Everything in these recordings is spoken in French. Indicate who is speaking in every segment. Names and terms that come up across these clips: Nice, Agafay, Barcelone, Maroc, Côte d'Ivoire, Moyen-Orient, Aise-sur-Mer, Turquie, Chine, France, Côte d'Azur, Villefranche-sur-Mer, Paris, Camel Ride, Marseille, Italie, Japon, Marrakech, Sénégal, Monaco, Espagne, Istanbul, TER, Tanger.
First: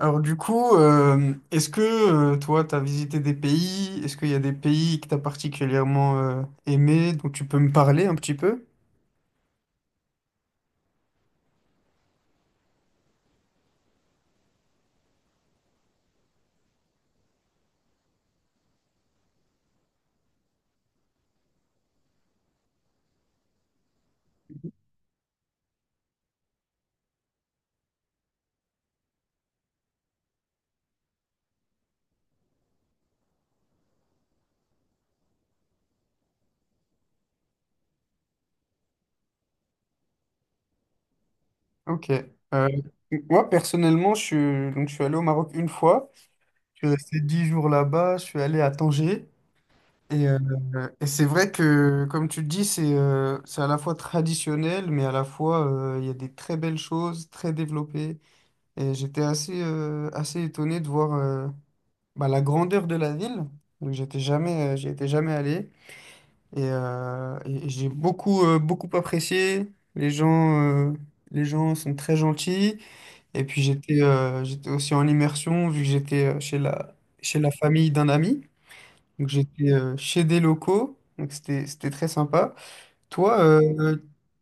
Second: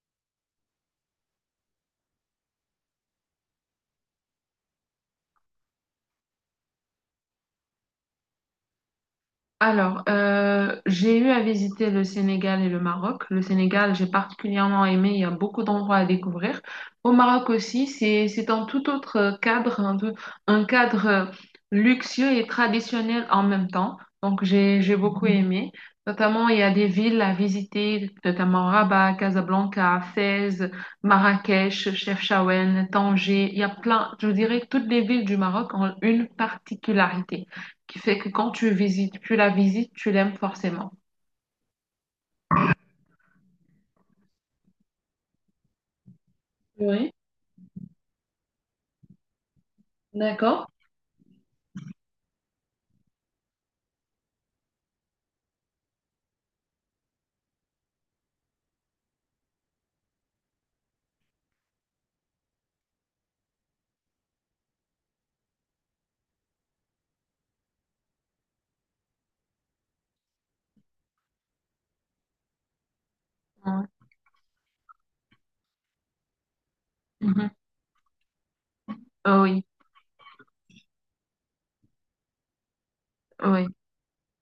Speaker 1: Alors du coup, est-ce que toi, tu as visité des pays? Est-ce qu'il y a des pays que tu as particulièrement aimé, dont tu peux me parler un petit peu?
Speaker 2: Alors, j'ai eu à visiter le Sénégal et le Maroc. Le Sénégal, j'ai particulièrement aimé, il y a beaucoup d'endroits à découvrir. Au Maroc aussi, c'est un tout autre cadre, un cadre luxueux et traditionnel en même temps. Donc, j'ai beaucoup aimé. Notamment, il y a des villes à visiter, notamment Rabat, Casablanca, Fès, Marrakech, Chefchaouen, Tanger. Il y a plein, je dirais que toutes les villes du Maroc ont une particularité qui fait que quand tu visites, tu la visites, tu l'aimes forcément.
Speaker 1: Ok. Euh, Moi, personnellement, donc, je suis allé au Maroc une fois. Je suis
Speaker 2: Oui,
Speaker 1: resté dix jours là-bas. Je suis allé à Tanger. Et, euh,
Speaker 2: d'accord.
Speaker 1: et c'est vrai que, comme tu le dis, c'est à la fois traditionnel, mais à la fois, il y a des très belles choses, très développées. Et j'étais assez, assez étonné de voir la grandeur de la ville. Donc j'étais jamais, j'y étais jamais allé. Et j'ai beaucoup, beaucoup apprécié. Les gens sont très gentils. Et puis
Speaker 2: Ouais.
Speaker 1: j'étais aussi en immersion, vu que j'étais chez la
Speaker 2: Mhm.
Speaker 1: famille d'un ami. Donc
Speaker 2: Ah oui,
Speaker 1: j'étais chez des locaux. Donc c'était très sympa. Toi,
Speaker 2: oh oui.
Speaker 1: euh,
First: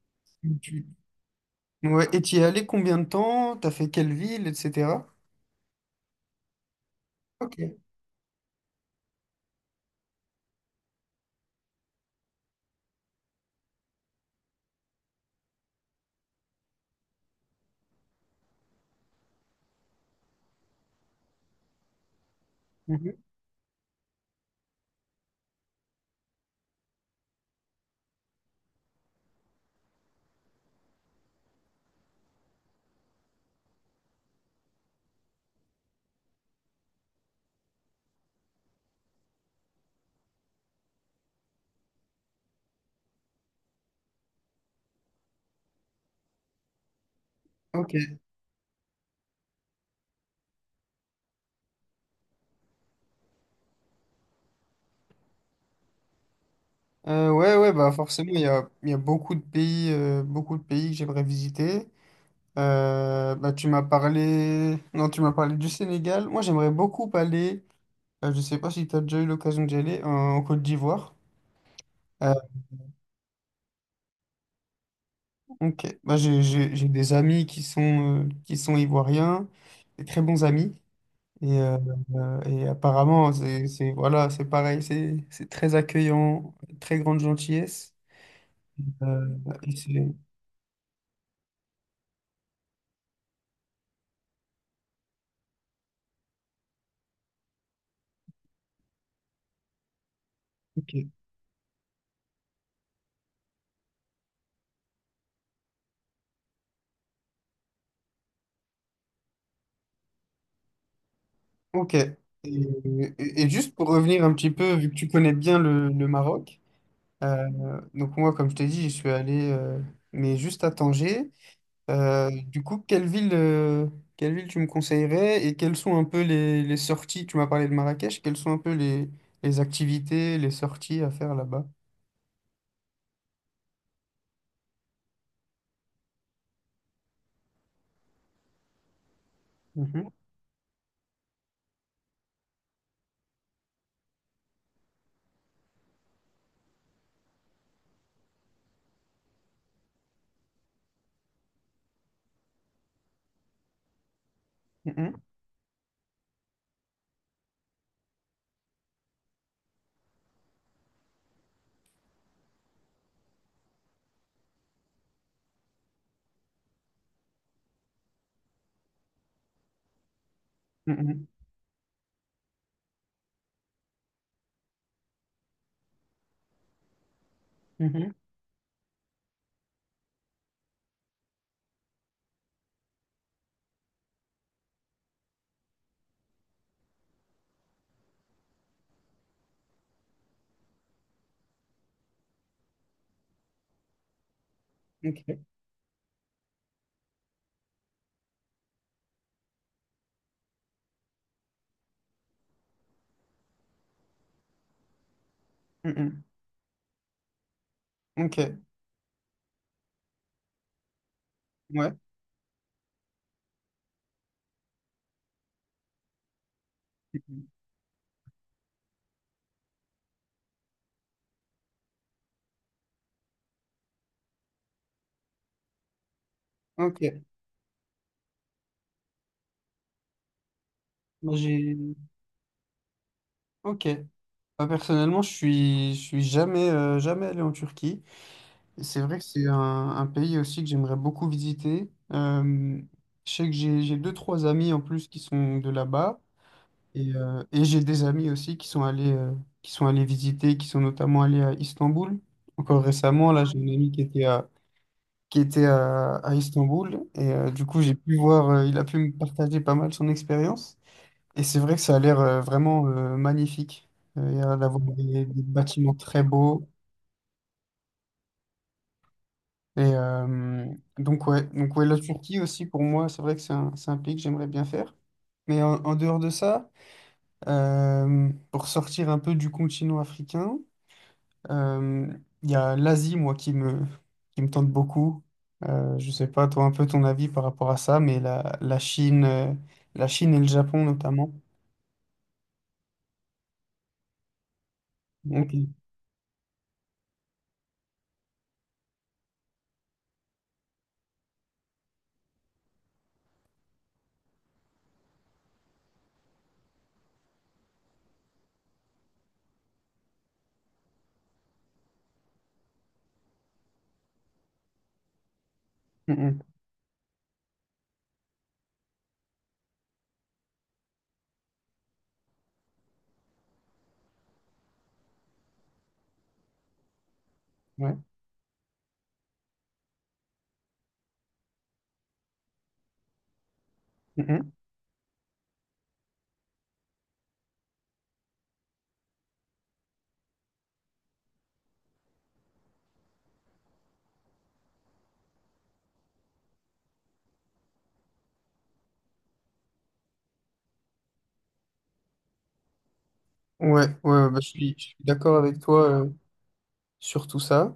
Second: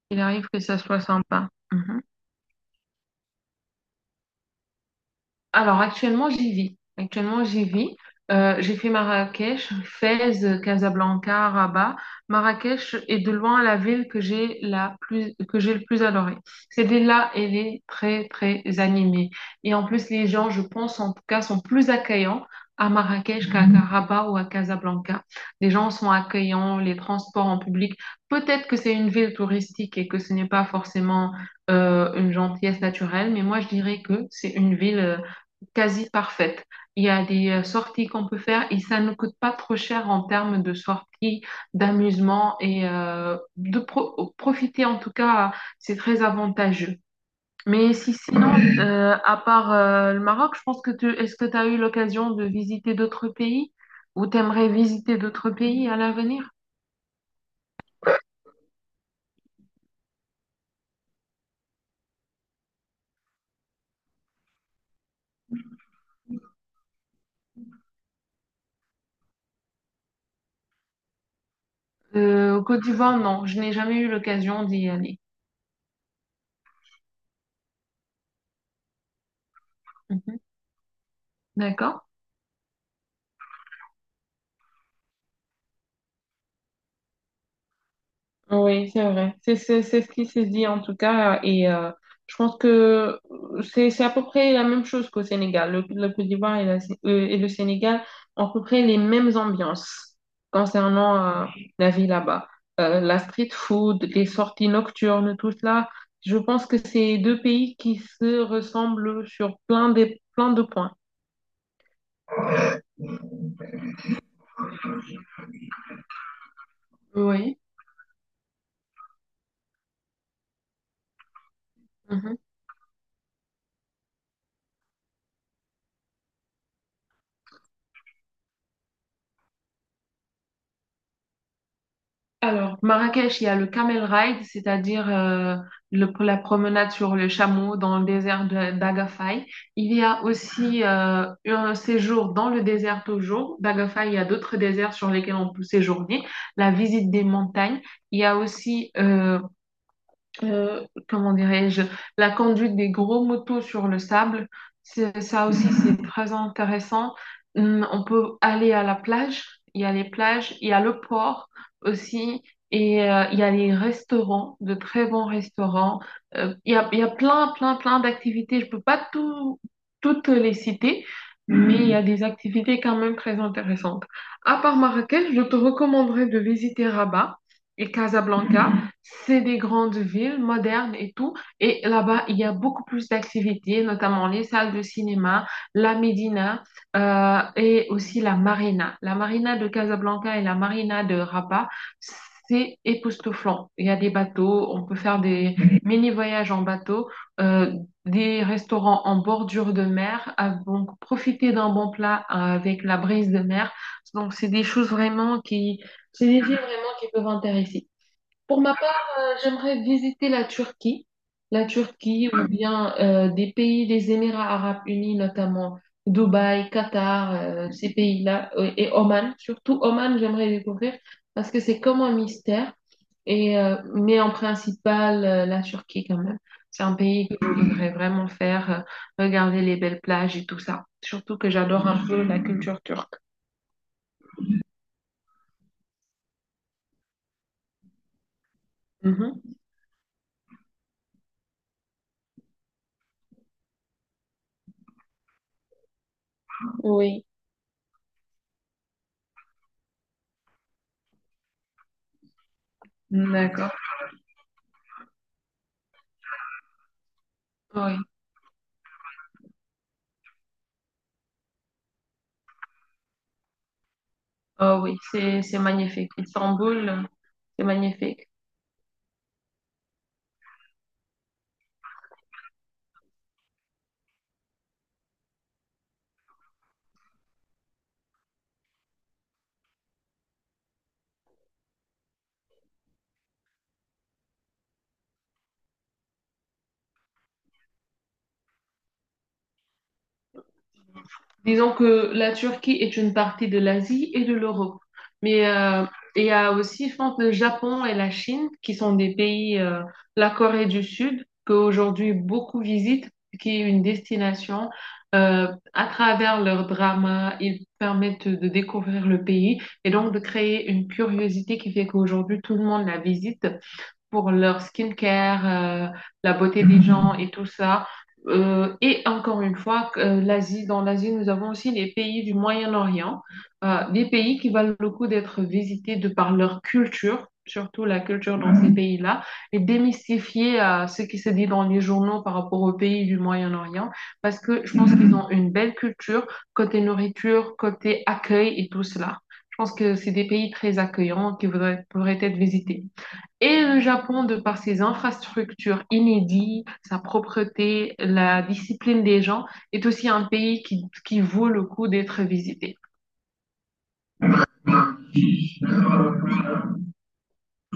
Speaker 2: Il arrive que ça
Speaker 1: tu,
Speaker 2: soit sympa. Mhm.
Speaker 1: ouais, et tu y es allé combien de temps? T'as fait quelle ville, etc.
Speaker 2: Alors actuellement j'y vis. Actuellement
Speaker 1: Ok.
Speaker 2: j'y vis. J'ai fait Marrakech, Fès, Casablanca, Rabat. Marrakech est de loin la ville que j'ai la plus que j'ai le plus adorée. Cette ville-là, elle est très très animée. Et en plus les gens, je pense en tout cas, sont plus accueillants à
Speaker 1: Mhm.
Speaker 2: Marrakech qu'à Rabat ou à Casablanca. Les gens sont accueillants, les transports en public. Peut-être que c'est une ville touristique et que ce n'est pas forcément une gentillesse naturelle, mais moi je dirais que c'est une ville quasi parfaite. Il y a des sorties qu'on peut faire et ça ne coûte pas trop cher en termes de sorties, d'amusement et de profiter en tout cas, c'est très avantageux. Mais
Speaker 1: Ok.
Speaker 2: si sinon, à part le Maroc, je pense que tu est-ce que tu as eu l'occasion de visiter d'autres pays ou t'aimerais visiter d'autres pays à l'avenir?
Speaker 1: Ouais, ouais, bah forcément, il y a beaucoup de pays que j'aimerais visiter. Bah, tu m'as parlé... Non, tu m'as parlé du Sénégal. Moi, j'aimerais beaucoup aller, je sais pas si tu as déjà eu l'occasion d'y aller, en Côte d'Ivoire. Euh,
Speaker 2: Au Côte d'Ivoire, non, je n'ai jamais eu l'occasion d'y aller.
Speaker 1: ok, bah, j'ai des amis qui sont ivoiriens, des très
Speaker 2: Mhm.
Speaker 1: bons amis. Et, euh,
Speaker 2: D'accord.
Speaker 1: et apparemment, voilà, c'est pareil, c'est très accueillant, très grande gentillesse.
Speaker 2: Oui, c'est
Speaker 1: Euh,
Speaker 2: vrai.
Speaker 1: et
Speaker 2: C'est
Speaker 1: c'est...
Speaker 2: ce qui se dit en tout cas. Et je pense que c'est à peu près la même chose qu'au Sénégal. Le Côte d'Ivoire et, et le Sénégal ont à peu près les mêmes ambiances
Speaker 1: ok.
Speaker 2: concernant la vie là-bas. La street food, les sorties nocturnes, tout cela. Je pense que c'est deux pays qui se ressemblent sur plein de points.
Speaker 1: Ok. Et, juste pour revenir un petit peu, vu que tu connais bien le Maroc,
Speaker 2: Oui.
Speaker 1: donc moi, comme je t'ai dit, j'y suis allé, mais juste à Tanger. Euh, du coup, quelle ville tu me conseillerais et quelles sont un peu les sorties? Tu m'as parlé de Marrakech, quelles sont un peu les activités, les sorties à faire là-bas?
Speaker 2: Alors, Marrakech, il y a le Camel Ride, c'est-à-dire la promenade sur le chameau dans le désert d'Agafay. Il y
Speaker 1: Mhm,
Speaker 2: a aussi un séjour dans le désert toujours. D'Agafay, il y a d'autres déserts sur lesquels on peut séjourner. La visite des montagnes. Il y a aussi comment dirais-je, la conduite des gros motos sur le sable.
Speaker 1: mhm,
Speaker 2: Ça aussi, c'est très intéressant. On peut aller à la plage, il y a les plages, il y a le port aussi, et il y a les restaurants, de très bons restaurants. Il y a plein, plein, plein d'activités. Je peux pas tout, Toutes les citer.
Speaker 1: mhm,
Speaker 2: Mais il y a des activités quand même très intéressantes. À part Marrakech, je te recommanderais de visiter Rabat et
Speaker 1: mhm,
Speaker 2: Casablanca. C'est des grandes villes modernes et tout. Et là-bas, il y a beaucoup plus d'activités, notamment les salles de cinéma, la Médina et aussi la marina. La marina de Casablanca et la marina de Rabat, c'est époustouflant. Il y a des bateaux, on peut faire
Speaker 1: Ok.
Speaker 2: des mini-voyages en bateau, euh, des restaurants en bordure de mer, donc profiter d'un bon plat avec la brise de mer. Donc,
Speaker 1: Mhm,
Speaker 2: c'est des villes vraiment qui peuvent intéresser.
Speaker 1: Ok.
Speaker 2: Pour ma part, j'aimerais visiter la
Speaker 1: Ouais.
Speaker 2: Turquie ou bien des pays des Émirats arabes unis, notamment Dubaï, Qatar,
Speaker 1: Mhm,
Speaker 2: ces pays-là, et Oman. Surtout Oman, j'aimerais découvrir parce que c'est comme un mystère. Et, mais en principal, la Turquie quand même. C'est un
Speaker 1: Ok.
Speaker 2: pays que je voudrais vraiment faire, regarder les belles plages et tout ça.
Speaker 1: Moi,
Speaker 2: Surtout que
Speaker 1: j'ai...
Speaker 2: j'adore un peu la culture turque.
Speaker 1: Ok. Moi, personnellement, je suis jamais, jamais allé en Turquie. Et c'est vrai que
Speaker 2: Mhm.
Speaker 1: c'est un pays aussi que j'aimerais beaucoup visiter. Je sais que j'ai deux, trois amis en plus qui sont de là-bas.
Speaker 2: Oui,
Speaker 1: Et j'ai des amis aussi qui sont allés, qui sont notamment allés à Istanbul. Encore récemment, là, j'ai un
Speaker 2: d'accord.
Speaker 1: ami qui était à Istanbul. Du coup, j'ai
Speaker 2: Oui.
Speaker 1: pu voir, il a pu me partager pas mal son expérience. Et c'est vrai que ça a l'air vraiment magnifique. Il y a l'air d'avoir
Speaker 2: Oh oui, c'est
Speaker 1: des
Speaker 2: c'est
Speaker 1: bâtiments
Speaker 2: magnifique.
Speaker 1: très beaux.
Speaker 2: Istanbul, c'est magnifique.
Speaker 1: Et euh, Donc, ouais, la Turquie aussi, pour moi, c'est vrai que c'est un pays que j'aimerais bien faire. Mais en dehors de ça, pour sortir un peu du continent africain, euh, il y a l'Asie, moi, qui me tente beaucoup. Je sais pas, toi, un peu ton avis par rapport à ça, mais la Chine, et le Japon notamment.
Speaker 2: Disons que la Turquie est une partie de l'Asie et de l'Europe. Mais
Speaker 1: Donc, mm,
Speaker 2: il y a aussi, je pense, le Japon et la Chine qui sont des pays, la Corée du Sud, qu'aujourd'hui beaucoup visitent, qui est une destination. Euh, à travers leurs dramas, ils permettent de découvrir le pays et donc de créer une curiosité qui fait qu'aujourd'hui tout le monde la visite pour leur skincare, la
Speaker 1: mm,
Speaker 2: beauté des gens et tout ça. Et encore une fois, dans l'Asie, nous avons aussi les pays du Moyen-Orient, des pays qui valent le coup d'être visités de par leur culture,
Speaker 1: mm,
Speaker 2: surtout
Speaker 1: ouais.
Speaker 2: la culture dans ces pays-là, et démystifier ce qui se dit dans les journaux par rapport aux pays du Moyen-Orient,
Speaker 1: Mm,
Speaker 2: parce
Speaker 1: mm.
Speaker 2: que je pense qu'ils ont une belle culture côté nourriture, côté accueil et tout cela. Je pense que c'est des pays très accueillants pourraient être visités. Et le Japon, de par ses infrastructures inédites, sa propreté, la discipline des gens, est aussi un pays qui vaut le coup d'être visité.
Speaker 1: Ouais, ouais, ouais, bah, je suis d'accord avec toi sur tout ça.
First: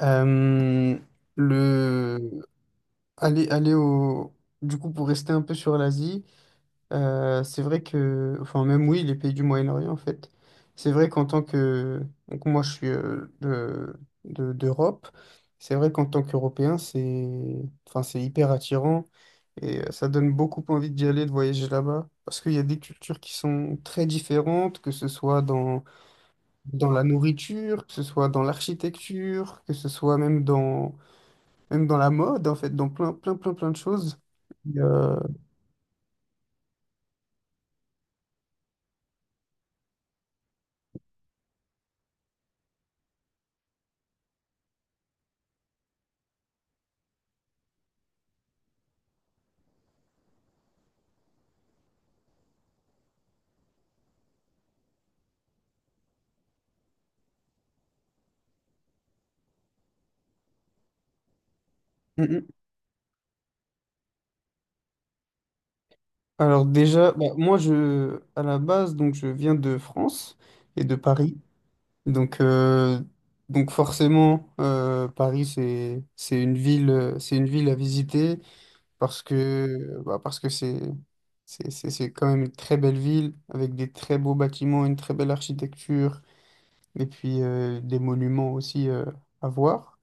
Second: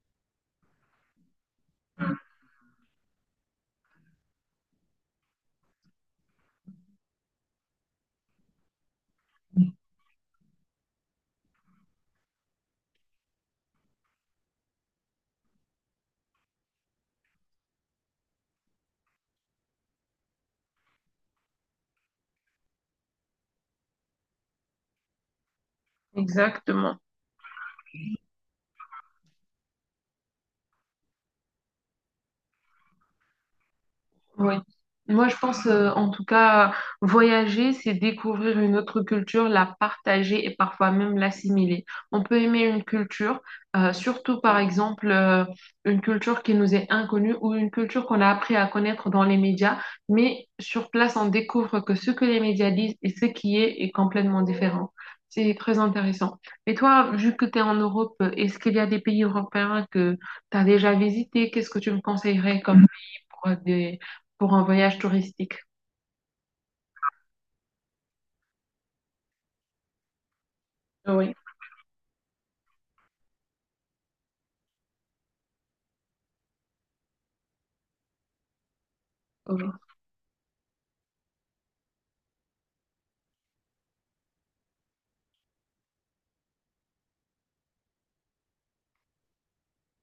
Speaker 1: Euh, le aller, aller au du coup pour rester un peu sur l'Asie, c'est vrai que enfin même oui les pays du Moyen-Orient en fait, c'est vrai qu'en tant que donc moi je suis d'Europe, c'est vrai qu'en tant qu'Européen c'est enfin c'est hyper attirant et ça donne beaucoup envie d'y aller de voyager là-bas parce qu'il y a des cultures qui sont très différentes que ce soit dans
Speaker 2: Exactement.
Speaker 1: la nourriture, que ce soit dans l'architecture, que ce soit même même dans la mode, en fait, dans plein, plein, plein, plein de choses.
Speaker 2: Oui.
Speaker 1: Et, euh,
Speaker 2: Moi, je pense, en tout cas, voyager, c'est découvrir une autre culture, la partager et parfois même l'assimiler. On peut aimer une culture, surtout par exemple, une culture qui nous est inconnue ou une culture qu'on a appris à connaître dans les médias, mais sur place, on découvre que ce que les médias disent et ce qui est est complètement différent. C'est très intéressant. Et toi, vu que tu es en Europe, est-ce qu'il y a des pays européens que tu as déjà visités? Qu'est-ce que tu me
Speaker 1: mm, mm.
Speaker 2: conseillerais comme pour des, pour un voyage touristique.
Speaker 1: Alors déjà, bah, moi, à la base, donc, je viens de France et de
Speaker 2: Oui,
Speaker 1: Paris. Donc, euh, donc forcément, Paris, c'est une ville à visiter parce
Speaker 2: oui.
Speaker 1: que, bah, parce que c'est quand même une très belle ville avec des très beaux bâtiments, une très belle architecture. Et puis des monuments aussi à voir.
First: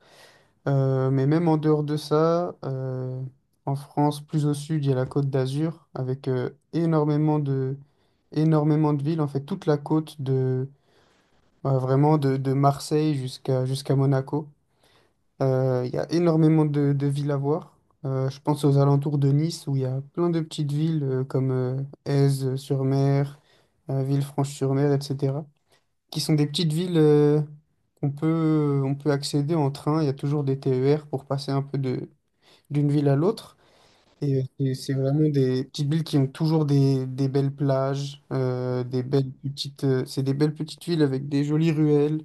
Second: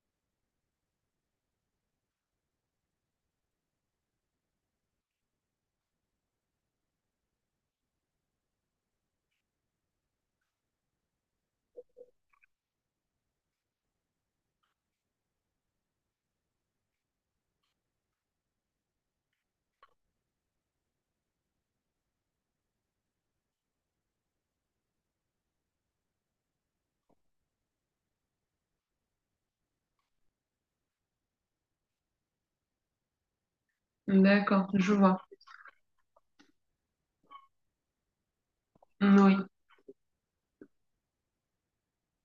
Speaker 1: Mais même en dehors de ça, en France, plus au sud, il y a la Côte d'Azur avec énormément de villes, en fait toute la côte de bah, vraiment de Marseille jusqu'à Monaco. Il y a énormément de villes à voir. Je pense aux alentours de Nice où il y a plein de petites villes comme Aise-sur-Mer, Villefranche-sur-Mer, etc qui sont des petites villes on peut accéder en train. Il y a toujours des TER pour passer un peu d'une ville à l'autre.
Speaker 2: D'accord, je
Speaker 1: C'est
Speaker 2: vois.
Speaker 1: vraiment des petites villes qui ont toujours des belles plages,
Speaker 2: Oui.
Speaker 1: c'est des belles petites villes avec des jolies ruelles,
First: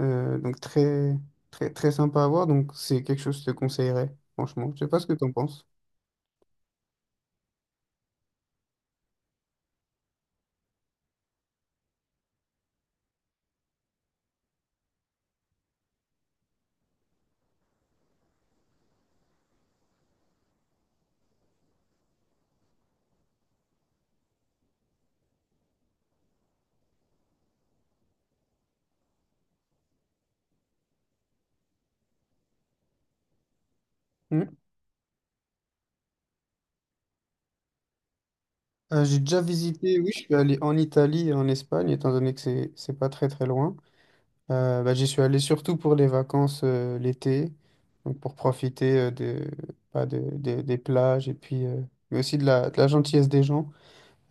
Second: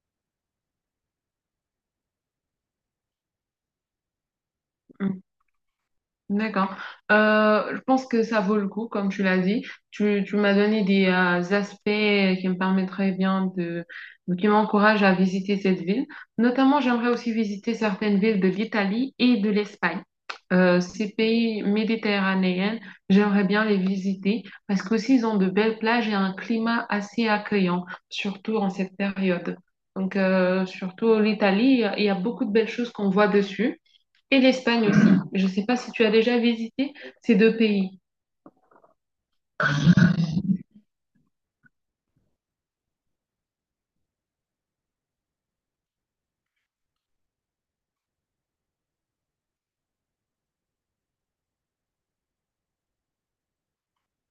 Speaker 1: donc très sympa à voir. Donc c'est quelque chose que je te conseillerais, franchement. Je sais pas ce que
Speaker 2: Mm.
Speaker 1: tu en penses.
Speaker 2: D'accord. Je pense que ça vaut le coup, comme tu l'as dit. Tu m'as donné des aspects qui me permettraient bien de, qui m'encouragent à visiter cette ville. Notamment, j'aimerais aussi visiter certaines villes de l'Italie et de l'Espagne. Ces pays méditerranéens, j'aimerais bien les visiter parce qu'aussi ils ont de belles plages et un climat assez accueillant, surtout en cette période. Donc, surtout l'Italie, il y a beaucoup de belles choses qu'on voit dessus. Et
Speaker 1: Hmm.
Speaker 2: l'Espagne aussi. Je ne sais pas si tu as déjà visité ces deux pays.
Speaker 1: J'ai déjà visité, oui, je suis allé en Italie et en Espagne, étant donné que c'est pas très très loin. Bah, j'y suis allé surtout pour les vacances l'été, donc pour profiter de, bah, de- des plages et puis mais aussi de de la gentillesse des gens.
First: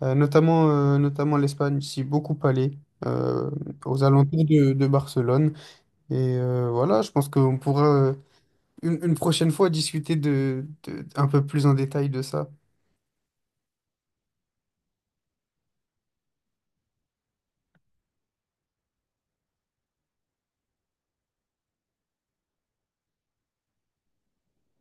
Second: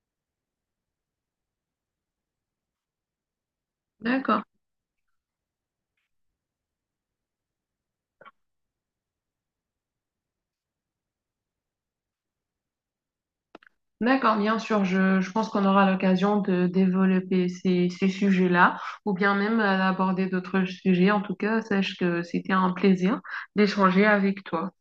Speaker 1: Notamment l'Espagne, j'y suis beaucoup allé euh, aux
Speaker 2: D'accord.
Speaker 1: alentours de Barcelone. Voilà, je pense qu'on pourra une prochaine fois discuter un peu plus en détail de ça.
Speaker 2: D'accord, bien sûr, je pense qu'on aura l'occasion de développer ces sujets-là ou bien même d'aborder d'autres sujets. En tout cas, sache que c'était un plaisir d'échanger avec toi.